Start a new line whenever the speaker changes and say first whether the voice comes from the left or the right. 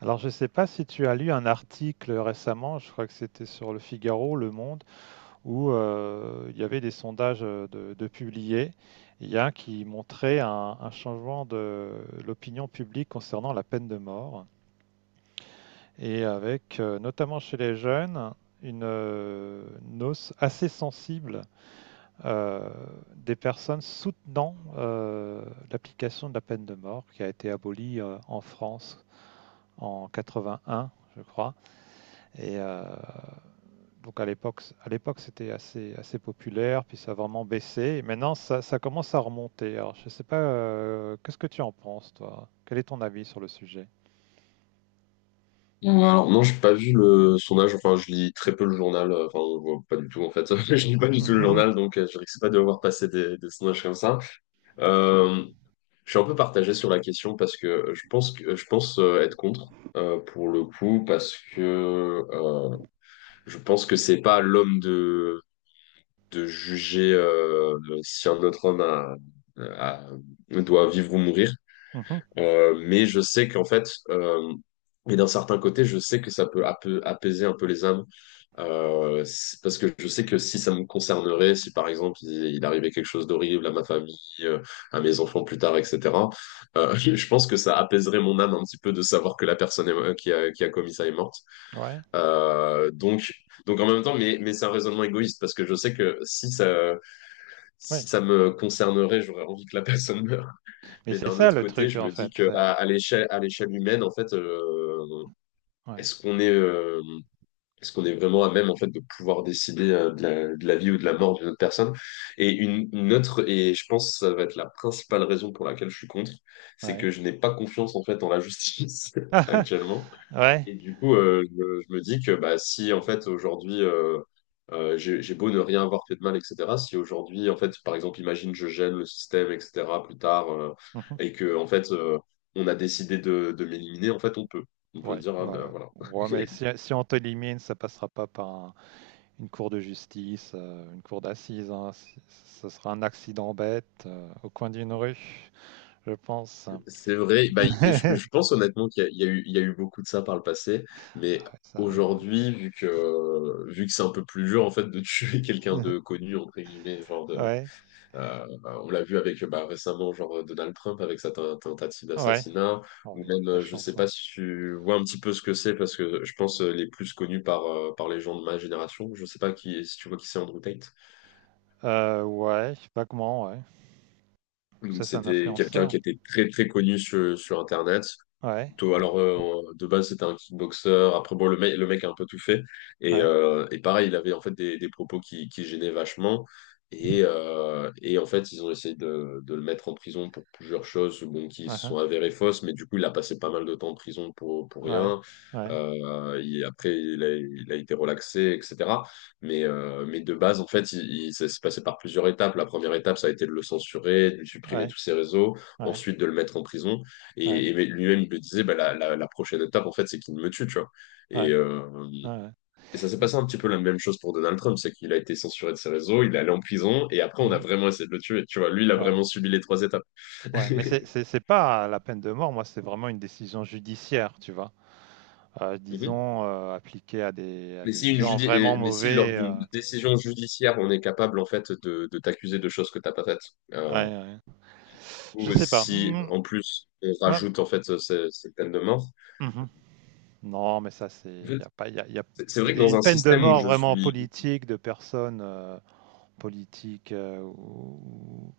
right: Alors, je ne sais pas si tu as lu un article récemment, je crois que c'était sur Le Figaro, Le Monde, où il y avait des sondages de publiés. Il y a un qui montrait un changement de l'opinion publique concernant la peine de mort, et avec notamment chez les jeunes une, euh, une hausse assez sensible euh, des personnes soutenant l'application de la peine de mort qui a été abolie en France en 81, je crois. Et donc à l'époque, c'était assez, assez populaire, puis ça a vraiment baissé. Et maintenant, ça commence à remonter. Alors, je ne sais pas, qu'est-ce que tu en penses, toi? Quel est ton avis sur le sujet?
left: Ou alors, non, j'ai pas vu le sondage. Enfin, je lis très peu le journal. Enfin, on voit pas du tout en fait. Je lis pas du tout le
right: Mhm,
left: journal, donc je risque pas de voir passer des sondages comme ça. Euh, je suis un peu partagé sur la question parce que je pense être contre pour le coup parce que je pense que c'est pas à l'homme de juger, si un autre homme a- doit vivre ou mourir.
right: mhm.
left: Mais je sais qu'en fait, mais d'un certain côté, je sais que ça peut apaiser un peu les âmes, parce que je sais que si ça me concernerait, si par exemple il arrivait quelque chose d'horrible à ma famille, à mes enfants plus tard, etc., je pense que ça apaiserait mon âme un petit peu de savoir que la personne qui qui a commis ça est morte.
right: Ouais,
left: Euh, donc, donc en même temps, mais c'est un raisonnement égoïste, parce que je sais que
right: ouais.
left: si ça me concernerait, j'aurais envie que la personne meure.
right: Mais
left: Mais
right: c'est
left: d'un
right: ça
left: autre
right: le
left: côté,
right: truc,
left: je
right: en
left: me dis
right: fait.
left: que à l'échelle humaine, en fait,
right: Ouais,
left: est-ce qu'on est, euh, est-ce qu'on est vraiment à même en fait de pouvoir décider, de de la vie ou de la mort d'une autre personne? Et une autre, et je pense que ça va être la principale raison pour laquelle je suis contre, c'est
right: ouais.
left: que je n'ai pas confiance en fait en la justice actuellement.
right: Ouais.
left: Et du coup, je me dis que bah, si en fait aujourd'hui j'ai beau ne rien avoir fait de mal, etc. Si aujourd'hui, en fait, par exemple, imagine je gêne le système, etc. plus tard,
right: Mhm.
left: et que en fait on a décidé de m'éliminer, en fait, on peut. On peut se
right: Ouais,
left: dire, ah ben
right: voilà.
left: voilà.
right: Ouais, mais si on t'élimine, ça passera pas par une cour de justice, une cour d'assises, hein. Ce sera un accident bête au coin d'une rue, je pense.
left: C'est vrai, bah, je pense honnêtement qu'il y a, il y a eu beaucoup de ça par le passé, mais
right: Ah ouais, ça arrive.
left: aujourd'hui, vu que c'est un peu plus dur en fait de tuer quelqu'un
right: Ouais.
left: de connu, entre guillemets, genre de,
right: ouais,
left: On l'a vu avec bah, récemment, genre Donald Trump avec sa tentative
right: ouais.
left: d'assassinat,
right: Oh,
left: ou
right: il a de
left: même,
right: la
left: je sais
right: chance,
left: pas
right: hein.
left: si tu vois un petit peu ce que c'est, parce que je pense les plus connus par, par les gens de ma génération. Je sais pas qui, si tu vois qui c'est Andrew Tate.
right: Ouais, je sais pas comment, ouais.
left: Donc,
right: Ça, c'est un
left: c'était quelqu'un
right: influenceur.
left: qui était très très connu sur Internet.
right: Ouais,
left: Toi, alors, de base, c'était un kickboxer. Après, bon, le mec a un peu tout fait.
right: ouais,
left: Et pareil, il avait en fait des propos qui gênaient vachement. Et en fait, ils ont essayé de le mettre en prison pour plusieurs choses bon, qui se
right: aha,
left: sont avérées fausses. Mais du coup, il a passé pas mal de temps en prison pour
right: ouais,
left: rien.
right: ouais,
left: Après, il a été relaxé, etc. Mais de base, en fait, ça s'est passé par plusieurs étapes. La première étape, ça a été de le censurer, de lui supprimer
right: ouais,
left: tous ses réseaux,
right: ouais,
left: ensuite de le mettre en prison.
right: ouais,
left: Et lui-même, il me disait, bah, la prochaine étape, en fait, c'est qu'il me tue, tu vois. Et,
right: ouais,
left: euh,
right: ouais,
left: et ça s'est passé un petit peu la même chose pour Donald Trump, c'est qu'il a été censuré de ses réseaux, il est allé en prison, et après, on a
right: mhm,
left: vraiment essayé de le tuer, tu vois. Lui, il a
right: ouais,
left: vraiment subi les trois étapes.
right: ouais. Mais c'est pas la peine de mort, moi, c'est vraiment une décision judiciaire, tu vois.
left: Mhm.
right: Disons, appliquée à des, à
left: Mais
right: des
left: si,
right: gens vraiment
left: mais si lors
right: mauvais.
left: d'une décision judiciaire, on est capable en fait de t'accuser de choses que t'as pas faites,
right: Ouais,
left: euh,
right: ouais. Je
left: ou
right: sais pas.
left: si
right: Mhm,
left: en plus on
right: moi-
left: rajoute en fait ces peines de mort,
right: mhm. Non, mais ça, c'est.
left: en
right: Il
left: fait,
right: y a pas. Il y a
left: c'est vrai que dans
right: une
left: un
right: peine de
left: système où
right: mort
left: je
right: vraiment
left: suis,
right: politique, de personnes politiques ou,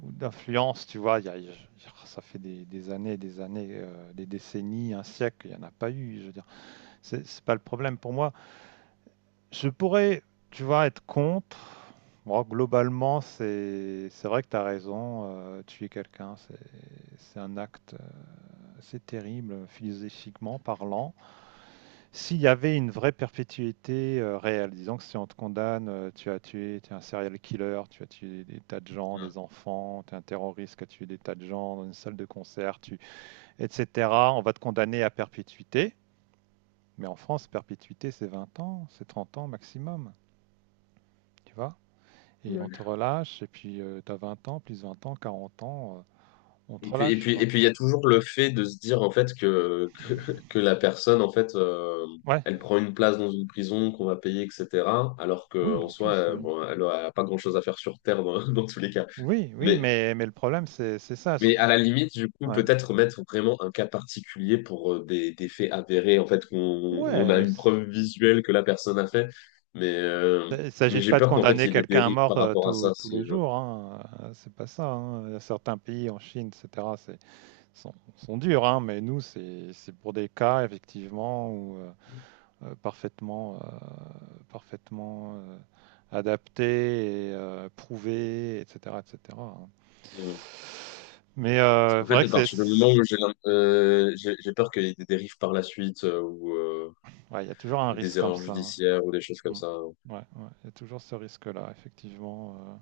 right: ou d'influence, tu vois. Ça fait des années, des années, des décennies, un siècle, il n'y en a pas eu. Je veux dire, c'est pas le problème pour moi. Je pourrais, tu vois, être contre. Moi, globalement, c'est vrai que tu as raison. Tuer quelqu'un, c'est un acte, c'est terrible, philosophiquement parlant. S'il y avait une vraie perpétuité, réelle, disons que si on te condamne, tu as tué tu es un serial killer, tu as tué des tas de gens, des enfants, tu es un terroriste qui a tué des tas de gens dans une salle de concert, tu et cetera. On va te condamner à perpétuité, mais en France, perpétuité, c'est 20 ans, c'est 30 ans maximum, tu vois? Et on te relâche et puis, tu as 20 ans, plus 20 ans, 40 ans, on te
left: et puis,
right: relâche, quoi.
left: il y a toujours le fait de se dire en fait que la personne en fait
right: Ouais,
left: elle prend une place dans une prison qu'on va payer, etc. Alors
right: oui,
left: qu'en
right: en
left: soi,
right: plus, oui.
left: bon, elle n'a pas grand-chose à faire sur Terre dans, dans tous les cas.
right: Oui, oui,
left: Mais,
right: mais le problème, c'est ça, c'est
left: mais à la limite, du coup,
right: ouais.
left: peut-être mettre vraiment un cas particulier pour des faits avérés, en fait, qu'on a
right: Ouais,
left: une preuve visuelle que la personne a fait. Mais, euh,
right: il ne
left: mais
right: s'agit
left: j'ai
right: pas de
left: peur qu'en fait, il
right: condamner
left: y ait des
right: quelqu'un à
left: dérives
right: mort,
left: par rapport à
right: tous
left: ça.
right: tous les jours, hein, c'est pas ça, hein. Il y a certains pays en Chine et cetera, c'est sont durs, hein, mais nous c'est pour des cas effectivement où, parfaitement, parfaitement, heu, adaptés et prouvés et cetera, hein.
left: Euh,
right: Mais
left: En
right: c'est
left: fait,
right: vrai
left: à
right: que c'est
left: partir du moment où j'ai l'im- j'ai peur qu'il y ait des dérives par la suite
right: ouais, il y a toujours un
left: ou des
right: risque comme
left: erreurs
right: ça, hein.
left: judiciaires ou des choses comme
right: Mmh.
left: ça,
right: Ouais, ouais, il y a toujours ce risque-là effectivement.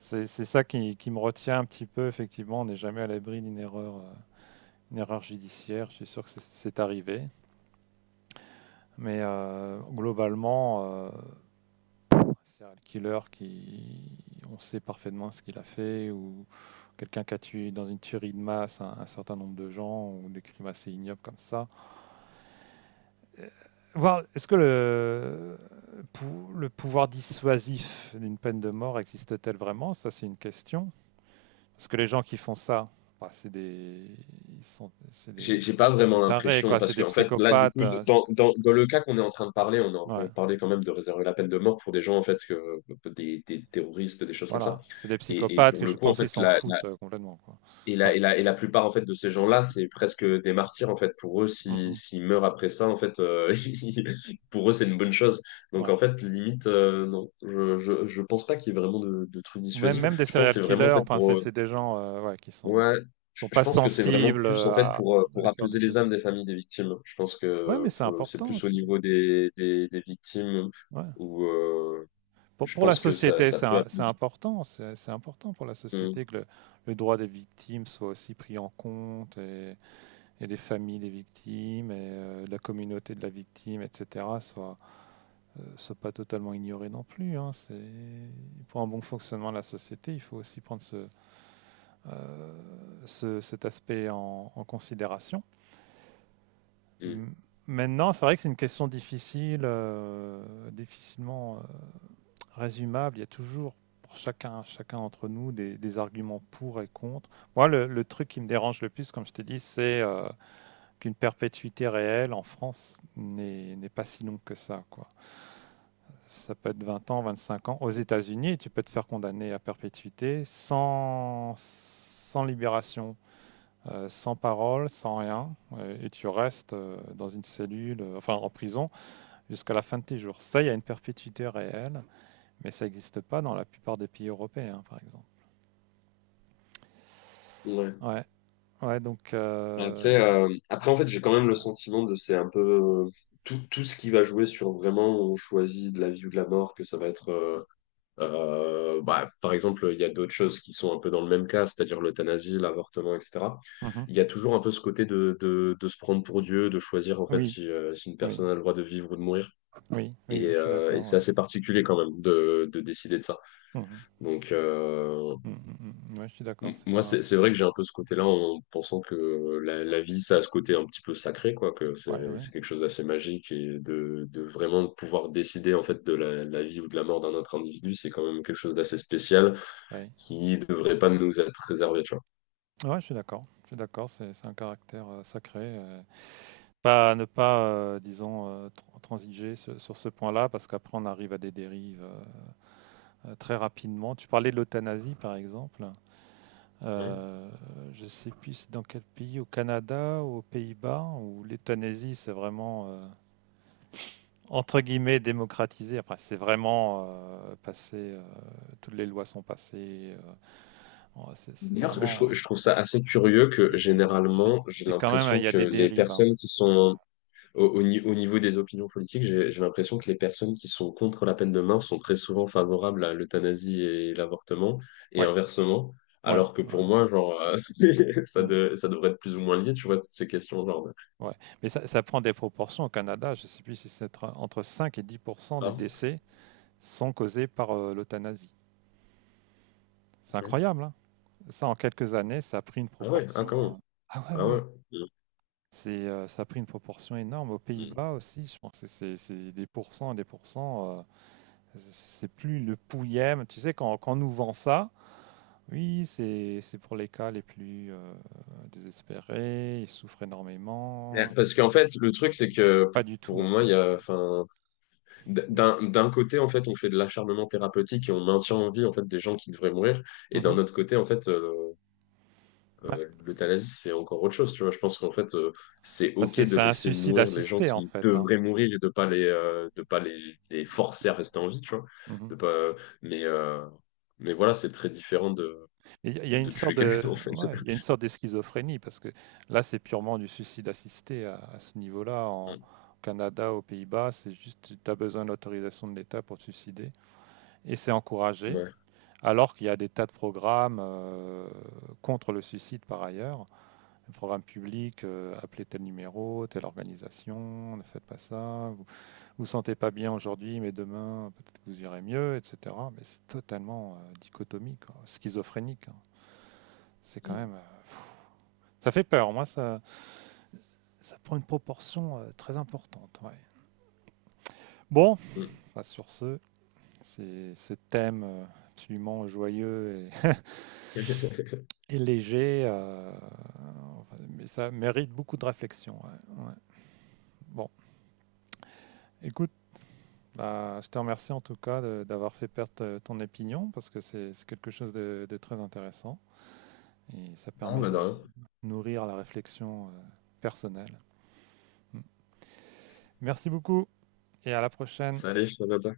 right: C'est ça qui me retient un petit peu, effectivement. On n'est jamais à l'abri d'une erreur, une erreur judiciaire. Je suis sûr que c'est arrivé. Mais globalement, serial killer qui, on sait parfaitement ce qu'il a fait, ou quelqu'un qui a tué dans une tuerie de masse un certain nombre de gens, ou des crimes assez ignobles comme ça. Euh, Voir, est-ce que le pouvoir dissuasif d'une peine de mort existe-t-elle vraiment? Ça, c'est une question. Parce que les gens qui font ça, bah, c'est des... Ils sont...
left: j'ai pas
right: c'est
left: vraiment
right: des tarés,
left: l'impression
right: quoi. C'est
left: parce que
right: des
left: en fait là du
right: psychopathes.
left: coup dans, dans le cas qu'on est en train de parler, on est en train
right: Ouais,
left: de parler quand même de réserver la peine de mort pour des gens en fait que, des terroristes, des choses comme ça.
right: voilà. C'est des
left: Et
right: psychopathes
left: pour
right: que
left: le
right: je
left: coup en
right: pense qu'ils
left: fait
right: s'en
left: la,
right: foutent complètement, quoi.
left: Et
right: Ouais.
left: et la plupart en fait de ces gens-là, c'est presque des martyrs en fait. Pour eux,
right: Mhm.
left: s'ils meurent après ça, en fait, pour eux, c'est une bonne chose. Donc
right: Ouais.
left: en fait, limite, non, je pense pas qu'il y ait vraiment de trucs
right: Ou même,
left: dissuasifs.
right: même des
left: Je pense que
right: serial
left: c'est vraiment en
right: killers,
left: fait
right: enfin, c'est
left: pour,
right: c'est des gens ouais, qui sont...
left: ouais,
right: sont
left: je
right: pas
left: pense que c'est vraiment
right: sensibles
left: plus en fait
right: à
left: pour
right: l'effort
left: apaiser les âmes
right: dissuasif.
left: des familles des victimes. Je pense que
right: Ouais, mais c'est
left: c'est
right: important
left: plus au
right: aussi.
left: niveau des des victimes
right: Ouais.
left: où
right: Pour,
left: je
right: pour la
left: pense que
right: société,
left: ça
right: c'est
left: peut
right: c'est
left: apaiser.
right: important. C'est important pour la
left: Mm,
right: société que le droit des victimes soit aussi pris en compte. Et les familles des victimes et la communauté de la victime, etc., soient pas totalement ignorées non plus, hein. Pour un bon fonctionnement de la société, il faut aussi prendre cet aspect en considération.
left: mm.
right: M- Maintenant, c'est vrai que c'est une question difficile, difficilement résumable. Il y a toujours pour chacun d'entre nous des arguments pour et contre. Moi, le truc qui me dérange le plus, comme je t'ai dit, c'est qu'une perpétuité réelle en France n'est pas si longue que ça, quoi. Ça peut être 20 ans, 25 ans. Aux États-Unis, tu peux te faire condamner à perpétuité sans libération, sans parole, sans rien, et tu restes dans une cellule, enfin en prison, jusqu'à la fin de tes jours. Ça, il y a une perpétuité réelle, mais ça n'existe pas dans la plupart des pays européens, hein, par exemple.
left: Ouais.
right: Ouais, ouais, donc
left: Après, en fait, j'ai quand même le
right: non.
left: sentiment de c'est un peu euh, tout ce qui va jouer sur vraiment on choisit de la vie ou de la mort, que ça va être. Bah, par exemple, il y a d'autres choses qui sont un peu dans le même cas, c'est-à-dire l'euthanasie, l'avortement, etc.
right: Mhm.
left: Il y a toujours un peu ce côté de se prendre pour Dieu, de choisir en fait
right: Oui,
left: si, si une
right: oui,
left: personne a le droit de vivre ou de mourir.
right: oui, oui, oui, je suis
left: Et
right: d'accord.
left: c'est
right: Ouais.
left: assez particulier quand même de décider de ça.
right: Mhm.
left: Donc,
right: Mmh, mmh, mmh. Ouais, je suis d'accord, c'est
left: Moi,
right: pas
left: c'est vrai que j'ai un peu ce côté-là en pensant que la vie, ça a ce côté un petit peu sacré, quoi, que
right: ouais, ouais,
left: c'est quelque chose d'assez magique et de vraiment de pouvoir décider en fait de la vie ou de la mort d'un autre individu, c'est quand même quelque chose d'assez spécial
right: ouais.
left: qui devrait pas nous être réservé, tu vois.
right: Ouais, je suis d'accord. Je suis d'accord, c'est un caractère, sacré, pas ne pas, disons, transiger ce sur ce point-là parce qu'après on arrive à des dérives, très rapidement. Tu parlais de l'euthanasie par exemple,
left: Ouais.
right: heu, je sais plus c'est dans quel pays, au Canada ou aux Pays-Bas où l'euthanasie c'est vraiment, entre guillemets «démocratisé». Enfin, c'est vraiment, passé, toutes les lois sont passées, en c'est
left: D'ailleurs,
right: vraiment.
left: je trouve ça assez curieux que
right: Et c'est
left: généralement, j'ai
right: c'est quand même, il
left: l'impression
right: y a
left: que
right: des
left: les
right: dérives, hein.
left: personnes qui sont Au, au ni- au niveau des opinions politiques, j'ai l'impression que les personnes qui sont contre la peine de mort sont très souvent favorables à l'euthanasie et l'avortement, et
right: Ouais,
left: inversement,
right: ouais,
left: alors que pour
right: ouais,
left: moi, genre,
right: mmh,
left: ça devrait être plus ou moins lié, tu vois, toutes ces questions, genre, de-
right: ouais. Mais ça prend des proportions au Canada, je ne sais plus si c'est entre 5 et 10 %
left: Ah
right: des
left: bon.
right: décès sont causés par, l'euthanasie. C'est
left: Ouais.
right: incroyable, hein. Ça, en quelques années, ça a pris une
left: Ah ouais, ah quand
right: proportion,
left: même,
right: ah ouais,
left: ah
right: ouais,
left: ouais.
right: ouais.
left: Mm,
right: C'est, ça a pris une proportion énorme. Aux
left: mm.
right: Pays-Bas aussi, je pense que c'est des pourcents et des pourcents, c'est plus le pouillème. Tu sais, quand on nous vend ça. Oui, c'est pour les cas les plus désespérés. Ils souffrent
left: Ouais.
right: énormément.
left: Parce qu'en fait, le truc, c'est que
right: Pas du tout,
left: pour
right: en
left: moi,
right: fait,
left: il y a,
right: quoi.
left: enfin,
right: Mm.
left: d'un côté, en fait, on fait de l'acharnement thérapeutique et on maintient en vie, en fait, des gens qui devraient mourir, et d'un
right: Mhm.
left: autre côté, en fait,
right: Ouais.
left: L'euthanasie, c'est encore autre chose, tu vois. Je pense qu'en fait, c'est
right: Bah,
left: OK
right: c'est
left: de
right: c'est un
left: laisser
right: suicide
left: mourir les gens
right: assisté, en
left: qui
right: fait, hein.
left: devraient mourir et de pas les, de pas les forcer à rester en vie, tu vois. De
right: Mhm.
left: pas, mais, euh, mais voilà, c'est très différent
right: Il y a une
left: de
right: sorte
left: tuer quelqu'un,
right: de,
left: en fait.
right: ouais, il y a une sorte de schizophrénie parce que là, c'est purement du suicide assisté à ce niveau-là. En Au Canada, aux Pays-Bas, c'est juste tu as besoin de l'autorisation de l'État pour te suicider et c'est encouragé.
left: Ouais.
right: Alors qu'il y a des tas de programmes contre le suicide par ailleurs. Le programme public, appelez tel numéro, telle organisation, ne faites pas ça, vous vous sentez pas bien aujourd'hui, mais demain, peut-être que vous irez mieux, etc. Mais c'est totalement dichotomique, quoi, schizophrénique, hein. C'est quand
left: Mm.
right: même... ça fait peur, moi, ça prend une proportion très importante. Ouais. Bon,
left: Mm.
right: bah, sur ce, c'est ce thème absolument joyeux et, et léger, enfin, mais ça mérite beaucoup de réflexion. Ouais, ouais. Bon, écoute. Bah, je te remercie en tout cas d'avoir fait perdre ton opinion parce que c'est quelque chose de très intéressant et ça
left: Non,
right: permet
left: bah, de
right: de
left: rien.
right: nourrir la réflexion personnelle. Mm. Merci beaucoup et à la prochaine.
left: Salut, Jonathan.